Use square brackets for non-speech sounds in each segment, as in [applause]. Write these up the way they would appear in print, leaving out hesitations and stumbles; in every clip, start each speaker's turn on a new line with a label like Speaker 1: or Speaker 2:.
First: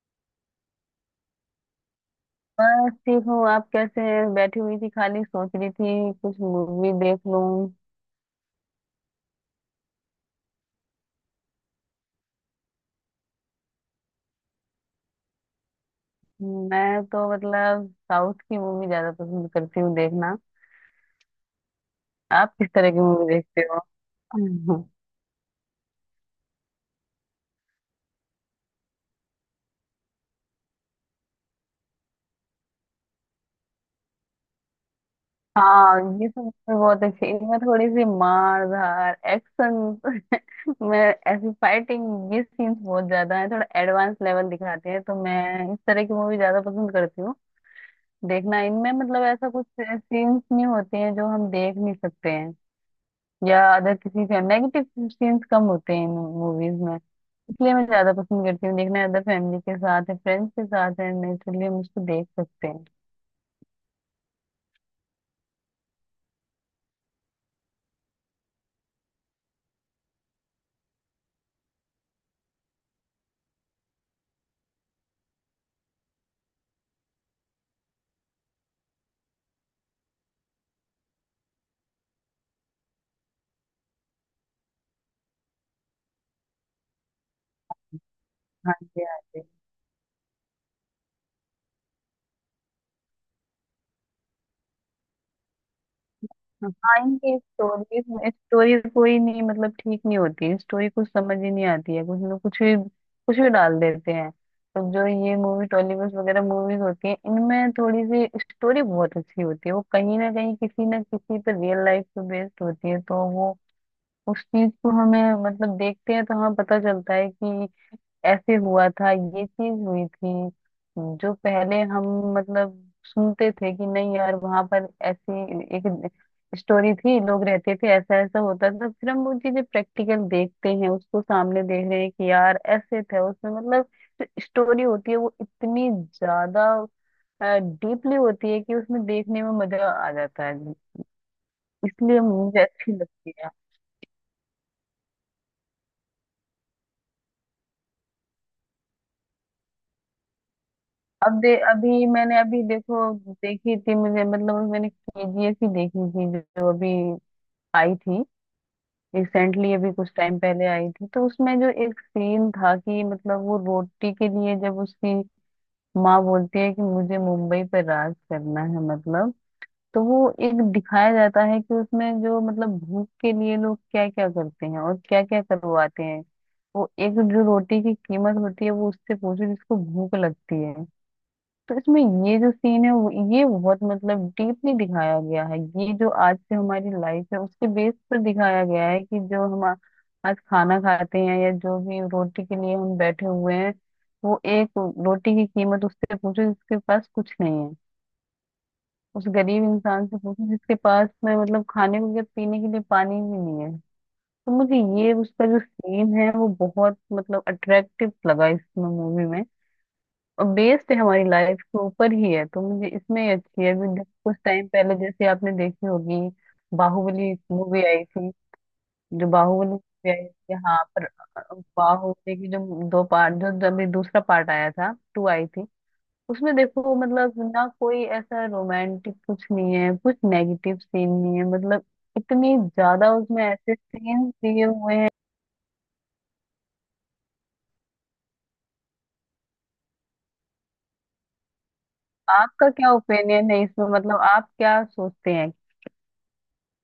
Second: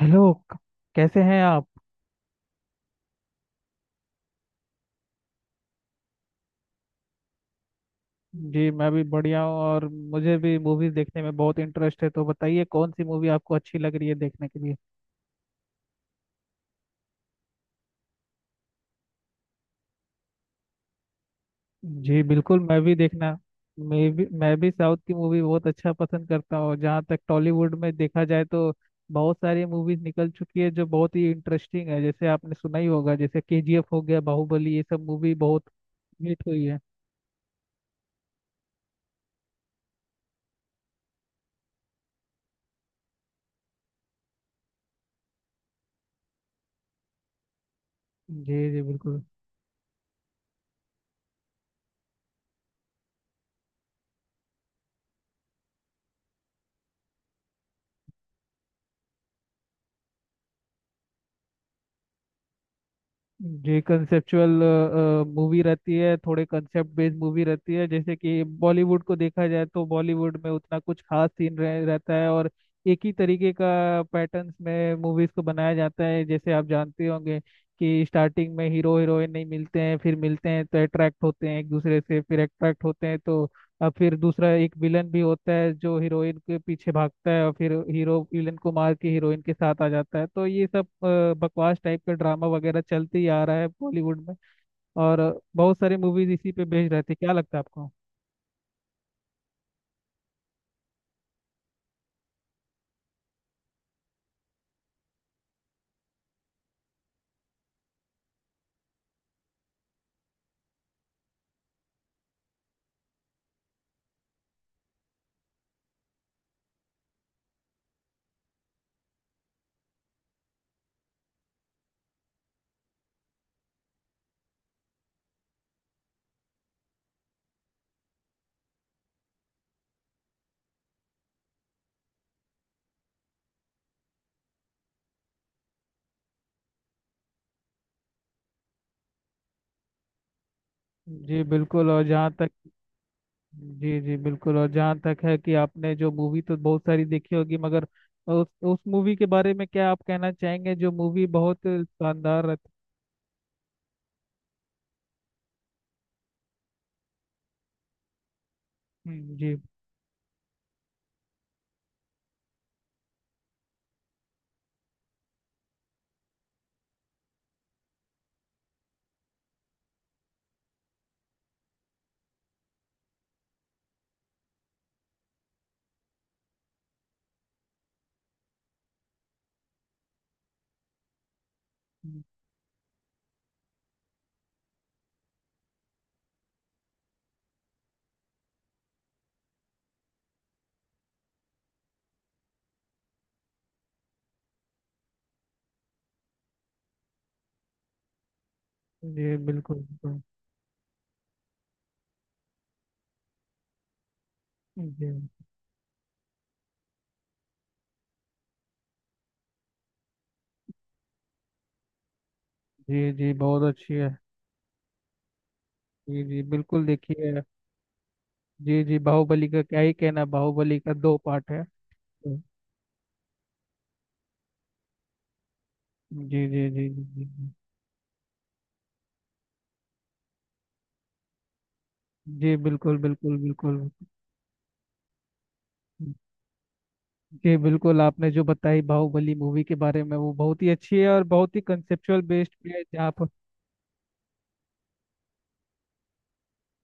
Speaker 1: Hello कैसे हैं आप।
Speaker 2: बस ठीक हूँ। आप कैसे हैं? बैठी हुई थी, खाली सोच रही थी कुछ मूवी देख लूं।
Speaker 1: जी मैं भी बढ़िया हूँ और मुझे भी मूवीज देखने में बहुत इंटरेस्ट है, तो बताइए कौन सी मूवी आपको अच्छी लग रही है देखने के लिए।
Speaker 2: मैं तो मतलब साउथ की मूवी ज्यादा पसंद करती हूँ देखना।
Speaker 1: जी
Speaker 2: आप
Speaker 1: बिल्कुल,
Speaker 2: किस
Speaker 1: मैं
Speaker 2: तरह
Speaker 1: भी
Speaker 2: की
Speaker 1: देखना
Speaker 2: मूवी देखते हो?
Speaker 1: मैं भी
Speaker 2: हम्म।
Speaker 1: साउथ की मूवी बहुत अच्छा पसंद करता हूँ। जहाँ तक टॉलीवुड में देखा जाए, तो बहुत सारी मूवीज निकल चुकी है जो बहुत ही इंटरेस्टिंग है, जैसे आपने सुना ही होगा जैसे केजीएफ हो गया, बाहुबली, ये सब मूवी बहुत
Speaker 2: हाँ, ये सब
Speaker 1: हिट हुई
Speaker 2: movie
Speaker 1: है।
Speaker 2: बहुत अच्छी, इनमें थोड़ी सी मार धार एक्शन [laughs] मैं ऐसी फाइटिंग ये सीन्स बहुत ज्यादा है। थोड़ा एडवांस लेवल दिखाते हैं, तो मैं इस तरह की मूवी ज्यादा पसंद करती हूँ
Speaker 1: जी
Speaker 2: देखना।
Speaker 1: जी
Speaker 2: इनमें
Speaker 1: बिल्कुल।
Speaker 2: मतलब ऐसा कुछ सीन्स नहीं होते हैं जो हम देख नहीं सकते हैं, या अदर किसी फैमिली नेगेटिव सीन्स कम होते हैं इन मूवीज में। इसलिए मैं ज्यादा पसंद करती हूँ देखना, अदर फैमिली के साथ है फ्रेंड्स के साथ है, नेचुरली हम उसको देख सकते हैं।
Speaker 1: जी कंसेप्चुअल मूवी रहती है, थोड़े कंसेप्ट बेस्ड मूवी रहती है। जैसे कि बॉलीवुड को देखा जाए तो बॉलीवुड में उतना कुछ खास सीन रहता है, और एक ही तरीके का पैटर्न्स में मूवीज को बनाया जाता है। जैसे आप जानते होंगे कि स्टार्टिंग में हीरो हीरोइन नहीं मिलते हैं, फिर मिलते हैं तो अट्रैक्ट होते हैं एक दूसरे से, फिर अट्रैक्ट होते हैं तो, और फिर दूसरा एक विलन भी होता है जो हीरोइन के पीछे भागता है, और फिर हीरो विलन को
Speaker 2: हाँ
Speaker 1: मार
Speaker 2: जी,
Speaker 1: के
Speaker 2: हाँ
Speaker 1: हीरोइन
Speaker 2: जी।
Speaker 1: के साथ आ जाता है। तो ये सब बकवास टाइप का ड्रामा वगैरह चलते ही आ रहा है बॉलीवुड में। और बहुत सारी मूवीज इसी पे बेस्ड
Speaker 2: हाँ,
Speaker 1: रहते हैं, क्या
Speaker 2: इनकी
Speaker 1: लगता है आपको?
Speaker 2: स्टोरीज में स्टोरी कोई नहीं, मतलब ठीक नहीं होती, स्टोरी कुछ समझ ही नहीं आती है, कुछ लोग कुछ भी डाल देते हैं। तो जो ये मूवी टॉलीवुड वगैरह मूवीज होती हैं इनमें थोड़ी सी स्टोरी बहुत अच्छी होती है, वो कहीं ना कहीं किसी ना किसी पर रियल लाइफ पे बेस्ड होती है, तो वो उस चीज को हमें मतलब देखते हैं तो हमें पता चलता है कि ऐसे हुआ था, ये चीज हुई थी। जो पहले हम मतलब सुनते थे कि नहीं यार, वहां पर ऐसी एक स्टोरी थी, लोग रहते थे, ऐसा ऐसा होता था। फिर हम वो चीजें प्रैक्टिकल देखते हैं, उसको सामने देख रहे हैं कि यार ऐसे थे, उसमें मतलब जो स्टोरी होती है वो इतनी ज्यादा डीपली होती है कि उसमें देखने में मजा आ जाता है,
Speaker 1: जी बिल्कुल। और
Speaker 2: इसलिए
Speaker 1: जहाँ तक
Speaker 2: मुझे अच्छी लगती है।
Speaker 1: जी जी बिल्कुल, और जहाँ तक है कि आपने जो मूवी तो बहुत सारी देखी होगी, मगर उस मूवी के बारे में क्या आप कहना चाहेंगे जो मूवी
Speaker 2: अब दे
Speaker 1: बहुत
Speaker 2: अभी मैंने
Speaker 1: शानदार
Speaker 2: अभी
Speaker 1: रहती।
Speaker 2: देखो देखी थी, मुझे मतलब अभी मैंने केजीएफ ही देखी थी जो जो अभी आई थी।
Speaker 1: जी।
Speaker 2: रिसेंटली अभी कुछ टाइम पहले आई थी, तो उसमें जो एक सीन था कि मतलब वो रोटी के लिए जब उसकी माँ बोलती है कि मुझे मुंबई पर राज करना है, मतलब तो वो एक दिखाया जाता है कि उसमें जो मतलब भूख के लिए लोग क्या क्या करते हैं और क्या क्या करवाते हैं। वो एक जो रोटी की कीमत होती है वो उससे पूछो जिसको भूख लगती है, सच में। ये जो सीन है ये बहुत मतलब डीपली दिखाया गया है, ये जो आज से हमारी लाइफ है उसके बेस पर दिखाया गया है कि जो हम आज खाना खाते हैं या जो भी रोटी के लिए हम बैठे हुए हैं। वो एक रोटी की कीमत उससे पूछो जिसके पास कुछ नहीं है, उस
Speaker 1: जी
Speaker 2: गरीब
Speaker 1: बिल्कुल
Speaker 2: इंसान से
Speaker 1: बिल्कुल।
Speaker 2: पूछो जिसके पास में मतलब खाने को या पीने के लिए पानी भी नहीं है। तो मुझे ये
Speaker 1: जी
Speaker 2: उसका जो सीन है वो बहुत मतलब अट्रैक्टिव लगा इस मूवी में। बेस्ड है हमारी लाइफ के ऊपर ही है, तो मुझे
Speaker 1: जी
Speaker 2: इसमें ही
Speaker 1: जी बहुत
Speaker 2: अच्छी है।
Speaker 1: अच्छी
Speaker 2: अभी
Speaker 1: है।
Speaker 2: कुछ टाइम पहले जैसे आपने देखी होगी
Speaker 1: जी जी बिल्कुल,
Speaker 2: बाहुबली
Speaker 1: देखिए।
Speaker 2: मूवी आई थी।
Speaker 1: जी जी,
Speaker 2: जो
Speaker 1: बाहुबली का
Speaker 2: बाहुबली
Speaker 1: क्या ही
Speaker 2: मूवी
Speaker 1: कहना,
Speaker 2: आई थी, हाँ
Speaker 1: बाहुबली का
Speaker 2: पर
Speaker 1: दो पार्ट है।
Speaker 2: बाहुबली
Speaker 1: जी
Speaker 2: की जो दो पार्ट, जो जो अभी दूसरा पार्ट आया था, टू आई थी।
Speaker 1: जी
Speaker 2: उसमें
Speaker 1: जी जी
Speaker 2: देखो
Speaker 1: जी
Speaker 2: मतलब
Speaker 1: जी।
Speaker 2: ना कोई ऐसा रोमांटिक कुछ नहीं है, कुछ नेगेटिव सीन नहीं है, मतलब
Speaker 1: जी,
Speaker 2: इतनी
Speaker 1: बिल्कुल
Speaker 2: ज्यादा
Speaker 1: बिल्कुल
Speaker 2: उसमें ऐसे
Speaker 1: बिल्कुल।
Speaker 2: सीन दिए हुए हैं।
Speaker 1: जी बिल्कुल, आपने जो बताई बाहुबली मूवी के बारे में, वो बहुत ही अच्छी है और बहुत ही कंसेप्चुअल बेस्ड
Speaker 2: आपका
Speaker 1: पे है
Speaker 2: क्या
Speaker 1: जहाँ पर।
Speaker 2: ओपिनियन है इसमें, मतलब आप क्या सोचते हैं?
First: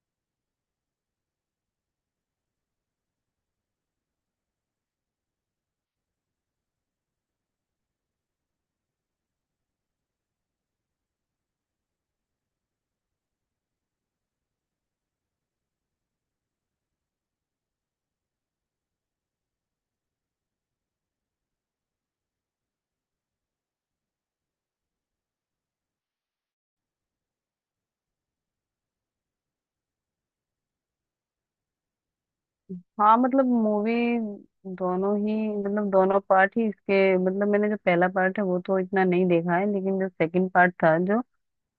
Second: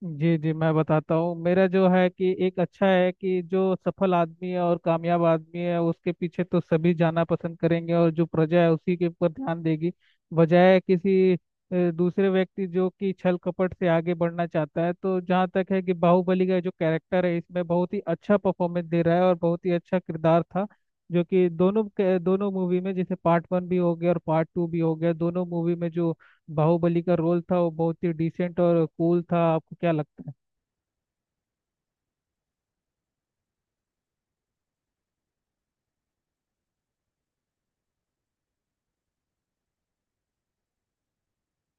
Speaker 1: जी जी मैं बताता हूँ, मेरा जो है कि एक अच्छा है कि जो सफल आदमी है और कामयाब आदमी है उसके पीछे तो सभी जाना पसंद करेंगे, और जो प्रजा है उसी के ऊपर ध्यान देगी, बजाय किसी दूसरे व्यक्ति जो कि छल कपट से आगे बढ़ना चाहता है। तो जहाँ तक है कि बाहुबली का जो कैरेक्टर है इसमें बहुत ही अच्छा परफॉर्मेंस दे रहा है, और बहुत ही अच्छा किरदार था, जो कि दोनों मूवी में, जैसे पार्ट 1 भी हो गया और पार्ट 2 भी हो गया, दोनों मूवी में जो बाहुबली का रोल था वो बहुत ही डिसेंट और कूल था। आपको क्या लगता है?
Speaker 2: हाँ मतलब मूवी दोनों ही, मतलब दोनों पार्ट ही इसके, मतलब मैंने जो पहला पार्ट है वो तो इतना नहीं देखा है, लेकिन जो सेकंड पार्ट था जो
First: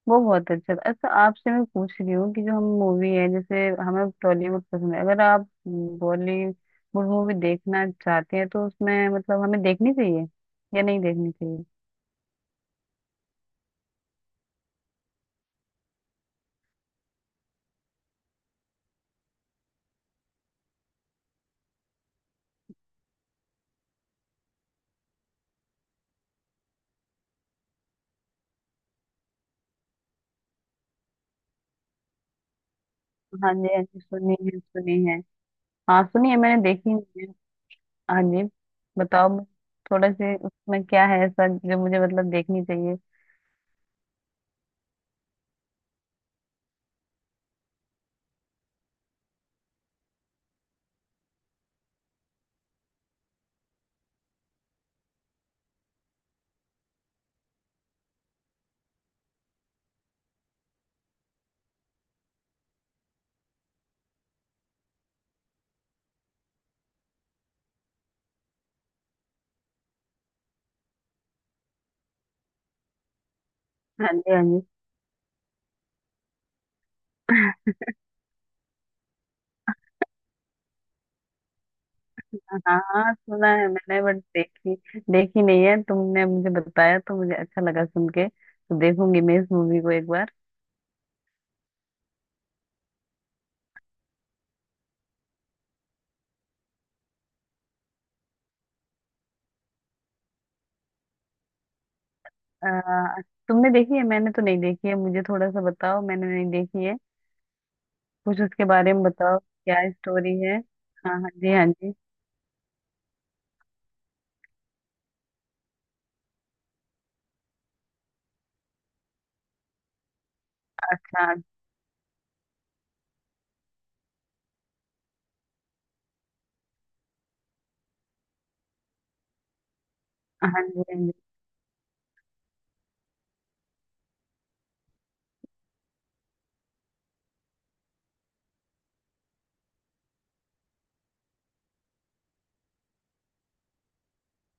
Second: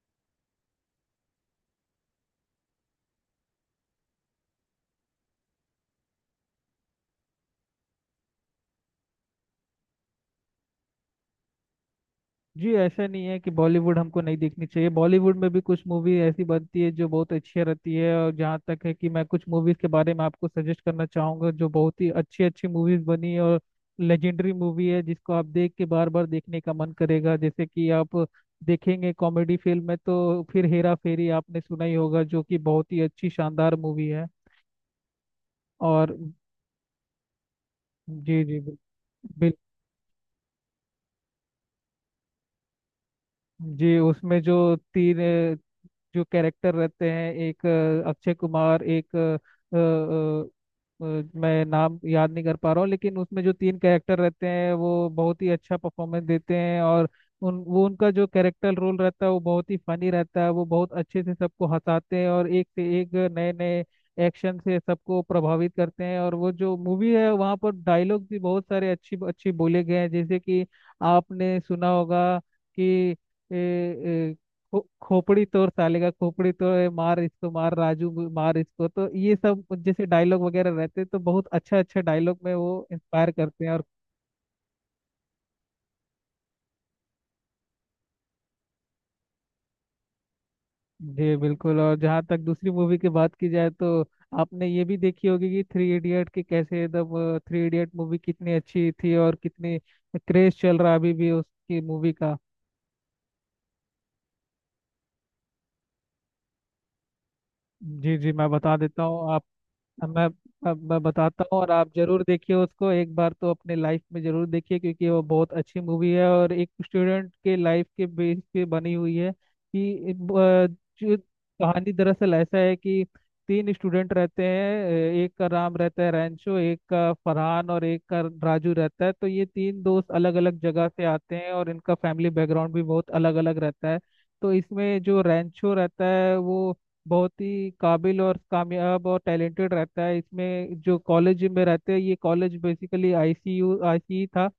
Speaker 2: वो बहुत अच्छा था। अच्छा, आपसे मैं पूछ रही हूँ कि जो हम मूवी है जैसे हमें टॉलीवुड पसंद है, अगर आप बॉलीवुड मूवी देखना चाहते हैं तो उसमें मतलब हमें देखनी चाहिए या नहीं देखनी चाहिए?
Speaker 1: जी ऐसा नहीं है कि बॉलीवुड हमको नहीं देखनी चाहिए, बॉलीवुड में भी कुछ मूवी ऐसी बनती है जो बहुत अच्छी रहती है। और जहाँ तक है कि मैं कुछ मूवीज के बारे में आपको सजेस्ट करना चाहूँगा, जो बहुत ही अच्छी अच्छी मूवीज बनी है और लेजेंडरी मूवी है, जिसको आप देख के बार बार देखने का मन करेगा। जैसे कि आप देखेंगे कॉमेडी फिल्म में, तो फिर हेरा फेरी आपने सुना ही होगा, जो कि बहुत ही अच्छी
Speaker 2: हाँ जी,
Speaker 1: शानदार
Speaker 2: हाँ जी,
Speaker 1: मूवी है।
Speaker 2: सुनी है, सुनी है। हाँ
Speaker 1: और
Speaker 2: सुनी है, मैंने देखी नहीं है। हाँ
Speaker 1: जी
Speaker 2: जी,
Speaker 1: जी
Speaker 2: बताओ।
Speaker 1: बिल्कुल।
Speaker 2: थोड़ा से उसमें क्या है ऐसा जो मुझे मतलब देखनी चाहिए?
Speaker 1: जी उसमें जो 3 जो कैरेक्टर रहते हैं, एक अक्षय कुमार, एक अ, अ, मैं नाम याद नहीं कर पा रहा हूँ, लेकिन उसमें जो 3 कैरेक्टर रहते हैं वो बहुत ही अच्छा परफॉर्मेंस देते हैं, और उन वो उनका जो कैरेक्टर रोल रहता है वो बहुत ही फनी रहता है, वो बहुत अच्छे से सबको हंसाते हैं और एक से एक नए नए एक्शन से सबको प्रभावित करते हैं। और वो जो मूवी है वहाँ पर डायलॉग भी बहुत सारे अच्छी अच्छी बोले गए हैं, जैसे कि आपने सुना होगा कि ए,
Speaker 2: हाँ जी
Speaker 1: ए,
Speaker 2: हाँ जी।
Speaker 1: खो- खोपड़ी तोड़ साले का, खोपड़ी तोड़, मार इसको, मार राजू को, मार इसको। तो ये सब जैसे डायलॉग वगैरह रहते हैं, तो बहुत अच्छा अच्छा डायलॉग में
Speaker 2: हाँ
Speaker 1: वो
Speaker 2: हाँ,
Speaker 1: इंस्पायर
Speaker 2: सुना
Speaker 1: करते
Speaker 2: है
Speaker 1: हैं। और
Speaker 2: मैंने, बट देखी, देखी नहीं है। तुमने मुझे बताया तो मुझे अच्छा लगा, सुन के तो देखूंगी मैं इस मूवी को एक बार।
Speaker 1: जी बिल्कुल। और जहाँ तक दूसरी मूवी की बात की जाए, तो आपने ये भी देखी होगी कि थ्री इडियट की, कैसे एकदम थ्री इडियट मूवी कितनी अच्छी थी, और कितनी क्रेज चल रहा है अभी भी उसकी मूवी का।
Speaker 2: आ, तुमने देखी है? मैंने तो नहीं देखी है, मुझे थोड़ा सा बताओ, मैंने नहीं देखी है।
Speaker 1: जी जी
Speaker 2: कुछ
Speaker 1: मैं
Speaker 2: उसके
Speaker 1: बता
Speaker 2: बारे
Speaker 1: देता
Speaker 2: में
Speaker 1: हूँ।
Speaker 2: बताओ,
Speaker 1: अब
Speaker 2: क्या
Speaker 1: मैं
Speaker 2: स्टोरी है?
Speaker 1: अब मैं
Speaker 2: हाँ हाँ
Speaker 1: बताता
Speaker 2: जी,
Speaker 1: हूँ,
Speaker 2: हाँ
Speaker 1: और आप
Speaker 2: जी।
Speaker 1: जरूर देखिए उसको एक बार, तो अपने लाइफ में जरूर देखिए क्योंकि वो बहुत अच्छी मूवी है, और एक स्टूडेंट के लाइफ के बेस पे बनी हुई है। कि जो
Speaker 2: हाँ,
Speaker 1: कहानी दरअसल ऐसा है कि 3 स्टूडेंट रहते हैं, एक का नाम रहता है रैंचो, एक का फरहान, और एक का राजू रहता है। तो ये 3 दोस्त अलग अलग
Speaker 2: हाँ जी,
Speaker 1: जगह
Speaker 2: हाँ
Speaker 1: से
Speaker 2: जी,
Speaker 1: आते हैं, और इनका फैमिली बैकग्राउंड भी बहुत अलग अलग रहता है। तो इसमें जो रैंचो रहता है वो बहुत ही काबिल और कामयाब और टैलेंटेड रहता है। इसमें जो कॉलेज में रहते हैं, ये कॉलेज बेसिकली आईसीयू आईसीई था,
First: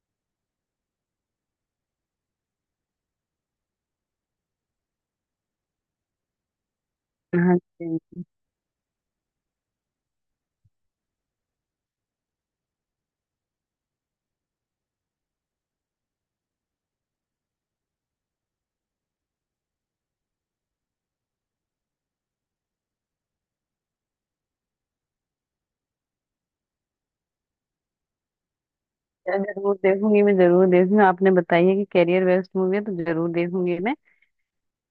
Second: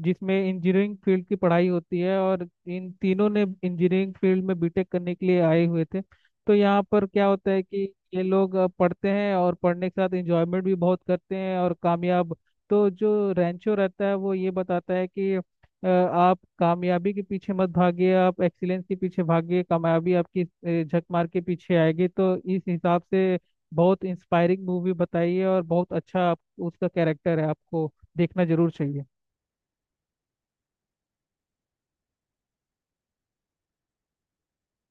Speaker 1: जिसमें इंजीनियरिंग फील्ड की पढ़ाई होती है, और इन तीनों ने इंजीनियरिंग फील्ड में बीटेक करने के लिए आए हुए थे। तो यहाँ पर क्या होता
Speaker 2: हाँ
Speaker 1: है कि
Speaker 2: जी, हाँ जी।
Speaker 1: ये लोग पढ़ते हैं, और पढ़ने के साथ इंजॉयमेंट भी बहुत करते हैं, और कामयाब। तो जो रैंचो रहता है वो ये बताता है कि आप कामयाबी के पीछे मत भागिए, आप एक्सीलेंस के पीछे भागिए, कामयाबी आपकी झक मार के पीछे आएगी। तो इस हिसाब से बहुत इंस्पायरिंग मूवी बताई है, और बहुत अच्छा उसका कैरेक्टर है, आपको देखना जरूर चाहिए।
Speaker 2: जरूर देखूंगी, मैं जरूर देखूंगी, आपने बताई है कि कैरियर वेस्ट मूवी है तो जरूर देखूंगी मैं।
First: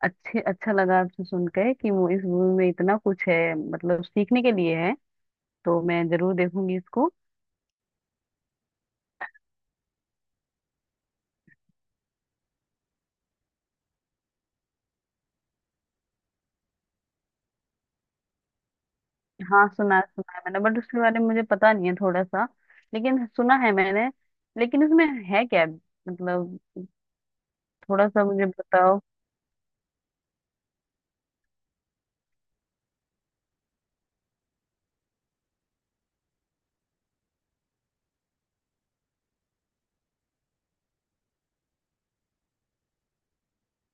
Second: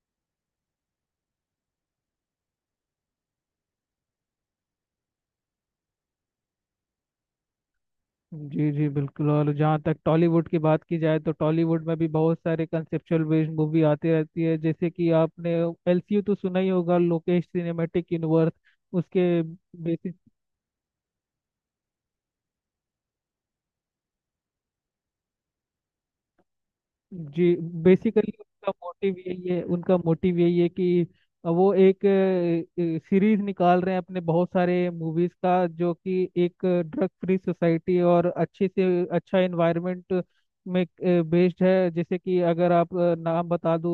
Speaker 2: अच्छे, अच्छा लगा आपसे सुन के कि इस मूवी में इतना कुछ है, मतलब सीखने के लिए है, तो मैं जरूर देखूंगी इसको।
Speaker 1: जी जी बिल्कुल। और जहाँ तक टॉलीवुड की बात की जाए, तो टॉलीवुड में भी बहुत सारे कंसेप्चुअल बेस्ड मूवी आती रहती है। जैसे कि आपने एलसीयू तो सुना ही होगा, लोकेश सिनेमेटिक यूनिवर्स, उसके
Speaker 2: हाँ,
Speaker 1: बेसिस।
Speaker 2: सुना है मैंने, बट उसके बारे में मुझे पता नहीं है थोड़ा सा, लेकिन सुना है मैंने, लेकिन इसमें है क्या, मतलब
Speaker 1: जी
Speaker 2: थोड़ा सा
Speaker 1: बेसिकली
Speaker 2: मुझे बताओ?
Speaker 1: उनका मोटिव यही है कि वो एक सीरीज निकाल रहे हैं अपने बहुत सारे मूवीज का, जो कि एक ड्रग फ्री सोसाइटी और अच्छे से अच्छा एनवायरनमेंट में बेस्ड है। जैसे कि अगर आप नाम बता दूं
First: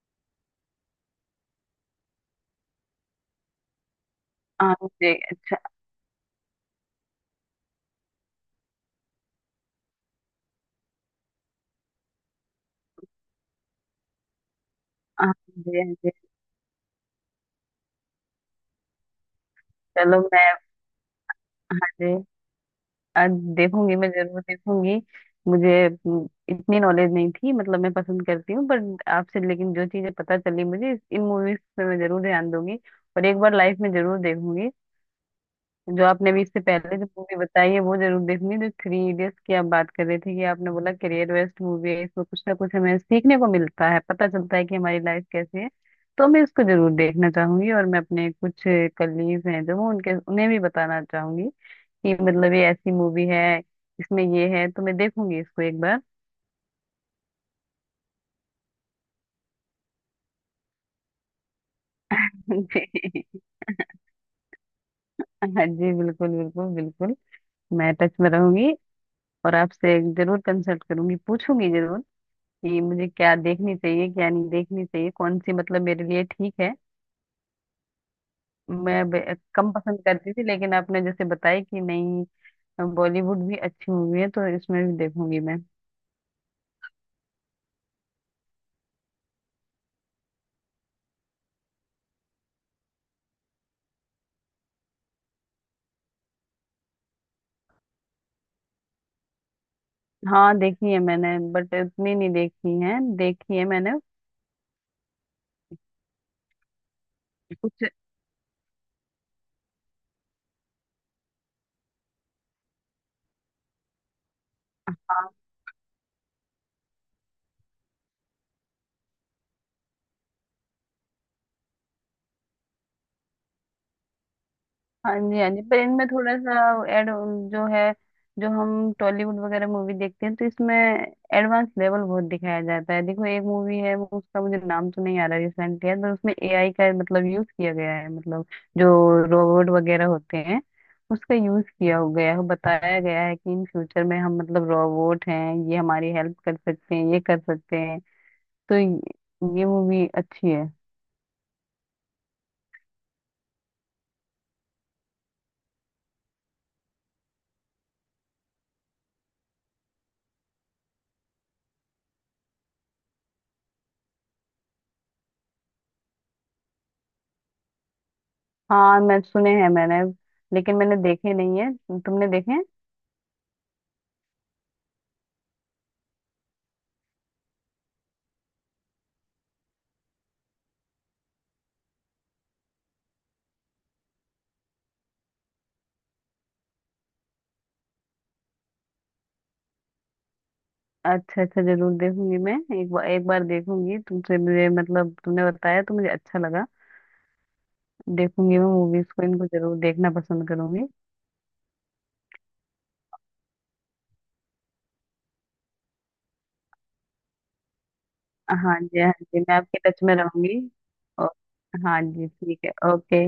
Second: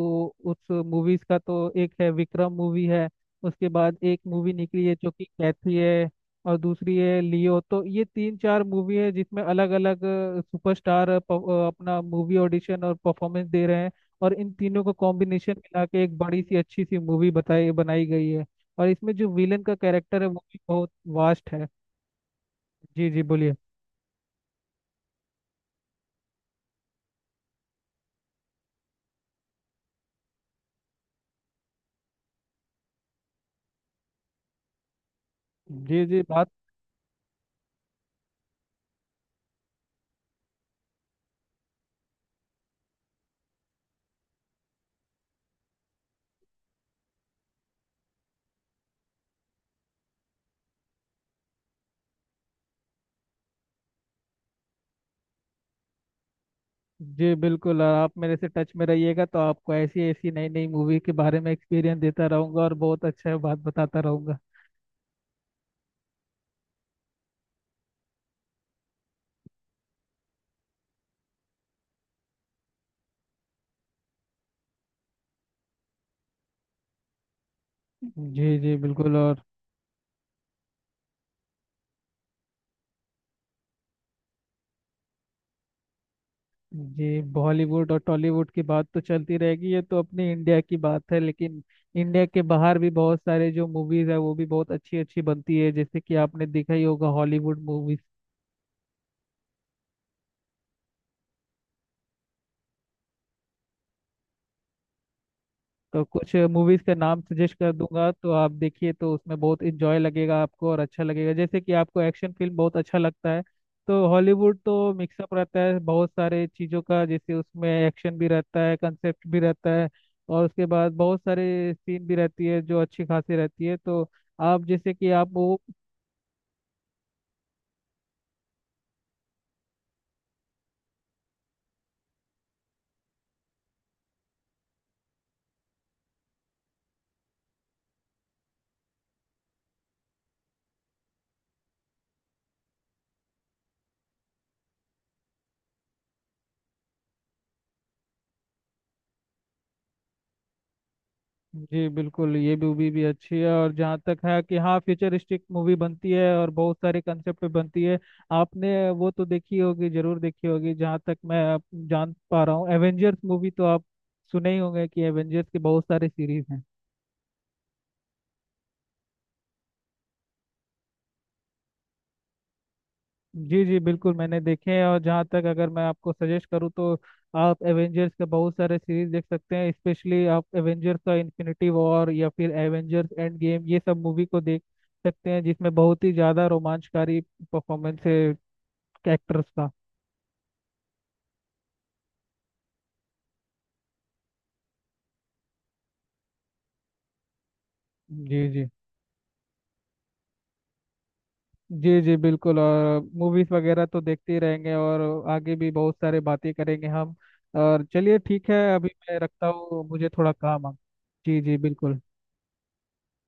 Speaker 1: उस मूवीज का, तो एक है विक्रम मूवी है, उसके बाद एक मूवी
Speaker 2: हाँ
Speaker 1: निकली है जो
Speaker 2: जी,
Speaker 1: कि
Speaker 2: अच्छा,
Speaker 1: कैथी है, और दूसरी है लियो। तो ये 3 4 मूवी है जिसमें अलग अलग सुपरस्टार अपना मूवी ऑडिशन और परफॉर्मेंस दे रहे हैं, और इन तीनों को
Speaker 2: हाँ
Speaker 1: कॉम्बिनेशन
Speaker 2: जी,
Speaker 1: मिला
Speaker 2: हाँ
Speaker 1: के
Speaker 2: जी।
Speaker 1: एक बड़ी सी अच्छी सी मूवी बताई बनाई गई है, और इसमें जो विलन का
Speaker 2: चलो
Speaker 1: कैरेक्टर है वो
Speaker 2: मैं,
Speaker 1: भी बहुत वास्ट है।
Speaker 2: मुझे
Speaker 1: जी जी
Speaker 2: आज
Speaker 1: बोलिए।
Speaker 2: देखूंगी, मैं जरूर देखूंगी। मुझे इतनी नॉलेज नहीं थी, मतलब मैं पसंद करती हूँ, बट आपसे लेकिन जो चीजें पता चली मुझे इन मूवीज पे मैं जरूर ध्यान दूंगी, और एक बार लाइफ में जरूर देखूंगी। जो
Speaker 1: जी जी
Speaker 2: आपने अभी
Speaker 1: बात।
Speaker 2: इससे पहले जो मूवी बताई है वो जरूर देखनी है, जो थ्री इडियट्स की आप बात कर रहे थे कि आपने बोला करियर वेस्ट मूवी है, इसमें कुछ ना कुछ हमें सीखने को मिलता है, पता चलता है कि हमारी लाइफ कैसी है। तो मैं इसको जरूर देखना चाहूंगी, और मैं अपने कुछ कलीग्स हैं जो वो उनके उन्हें भी बताना चाहूंगी कि मतलब ये ऐसी मूवी है, इसमें ये है, तो मैं देखूंगी इसको एक बार।
Speaker 1: जी बिल्कुल, और आप मेरे से टच में रहिएगा तो आपको ऐसी ऐसी नई नई मूवी के बारे में एक्सपीरियंस देता
Speaker 2: [laughs]
Speaker 1: रहूंगा, और बहुत
Speaker 2: जी।
Speaker 1: अच्छा बात बताता रहूंगा।
Speaker 2: हाँ जी, बिल्कुल बिल्कुल बिल्कुल, मैं टच में रहूंगी, और आपसे जरूर कंसल्ट करूंगी, पूछूंगी जरूर, कि मुझे क्या देखनी चाहिए क्या नहीं देखनी चाहिए, कौन सी मतलब मेरे लिए ठीक है।
Speaker 1: जी जी
Speaker 2: मैं
Speaker 1: बिल्कुल। और
Speaker 2: कम पसंद करती थी, लेकिन आपने जैसे बताया कि नहीं, बॉलीवुड भी अच्छी मूवी है, तो इसमें भी देखूंगी मैं।
Speaker 1: जी बॉलीवुड और टॉलीवुड की बात तो चलती रहेगी, ये तो अपने इंडिया की बात है, लेकिन इंडिया के बाहर भी बहुत सारे जो मूवीज है वो भी बहुत अच्छी अच्छी बनती है, जैसे कि आपने देखा ही होगा हॉलीवुड मूवीज।
Speaker 2: हाँ देखी है मैंने, बट उतनी नहीं देखी है, देखी है मैंने
Speaker 1: तो कुछ मूवीज का नाम सजेस्ट कर
Speaker 2: कुछ।
Speaker 1: दूंगा, तो आप देखिए, तो उसमें बहुत इंजॉय लगेगा आपको और अच्छा लगेगा। जैसे कि आपको एक्शन फिल्म बहुत अच्छा लगता है, तो हॉलीवुड तो मिक्सअप रहता है बहुत सारे चीज़ों का, जैसे उसमें एक्शन भी रहता है, कंसेप्ट भी रहता है, और उसके बाद बहुत सारे सीन भी रहती है जो अच्छी खासी रहती है। तो आप जैसे कि
Speaker 2: हाँ
Speaker 1: आप
Speaker 2: जी हाँ
Speaker 1: वो
Speaker 2: जी, पर इनमें थोड़ा सा एड जो है, जो हम टॉलीवुड वगैरह मूवी देखते हैं तो इसमें एडवांस लेवल बहुत दिखाया जाता है। देखो एक मूवी है वो, उसका मुझे नाम तो नहीं आ रहा, रिसेंटली है, पर उसमें एआई का मतलब यूज किया गया है, मतलब जो रोबोट वगैरह होते हैं उसका यूज किया हो गया है। बताया गया है कि इन फ्यूचर में हम मतलब रोबोट हैं, ये हमारी हेल्प कर सकते हैं ये कर सकते हैं, तो ये मूवी अच्छी है।
Speaker 1: जी बिल्कुल, ये मूवी भी अच्छी है। और जहाँ तक है कि हाँ, फ्यूचरिस्टिक मूवी बनती है और बहुत सारे कंसेप्ट पे बनती है। आपने वो तो देखी होगी, जरूर देखी होगी, जहाँ तक मैं आप जान पा रहा हूँ, एवेंजर्स मूवी तो आप सुने ही होंगे कि एवेंजर्स के बहुत सारे सीरीज हैं।
Speaker 2: हाँ मैं सुने हैं मैंने, लेकिन मैंने देखे नहीं है, तुमने देखे हैं?
Speaker 1: जी जी बिल्कुल, मैंने देखे हैं। और जहाँ तक अगर मैं आपको सजेस्ट करूँ, तो आप एवेंजर्स के बहुत सारे सीरीज देख सकते हैं। स्पेशली आप एवेंजर्स का इन्फिनिटी वॉर, या फिर एवेंजर्स एंड गेम, ये सब मूवी को देख सकते हैं, जिसमें बहुत ही ज़्यादा रोमांचकारी परफॉर्मेंस है एक्टर्स का।
Speaker 2: अच्छा अच्छा, जरूर देखूंगी मैं एक बार, एक बार देखूंगी। तुमसे मुझे मतलब तुमने बताया तो मुझे अच्छा लगा,
Speaker 1: जी
Speaker 2: देखूंगी मैं
Speaker 1: जी।
Speaker 2: मूवीज को इनको जरूर देखना पसंद करूंगी।
Speaker 1: जी जी बिल्कुल, और मूवीज वगैरह तो देखते ही रहेंगे, और आगे भी बहुत सारे बातें करेंगे हम। और चलिए ठीक है,
Speaker 2: हाँ
Speaker 1: अभी
Speaker 2: जी हाँ
Speaker 1: मैं
Speaker 2: जी,
Speaker 1: रखता
Speaker 2: मैं आपके
Speaker 1: हूँ,
Speaker 2: टच
Speaker 1: मुझे
Speaker 2: में
Speaker 1: थोड़ा
Speaker 2: रहूंगी
Speaker 1: काम है।
Speaker 2: और।
Speaker 1: जी जी बिल्कुल।
Speaker 2: हाँ जी ठीक है, ओके।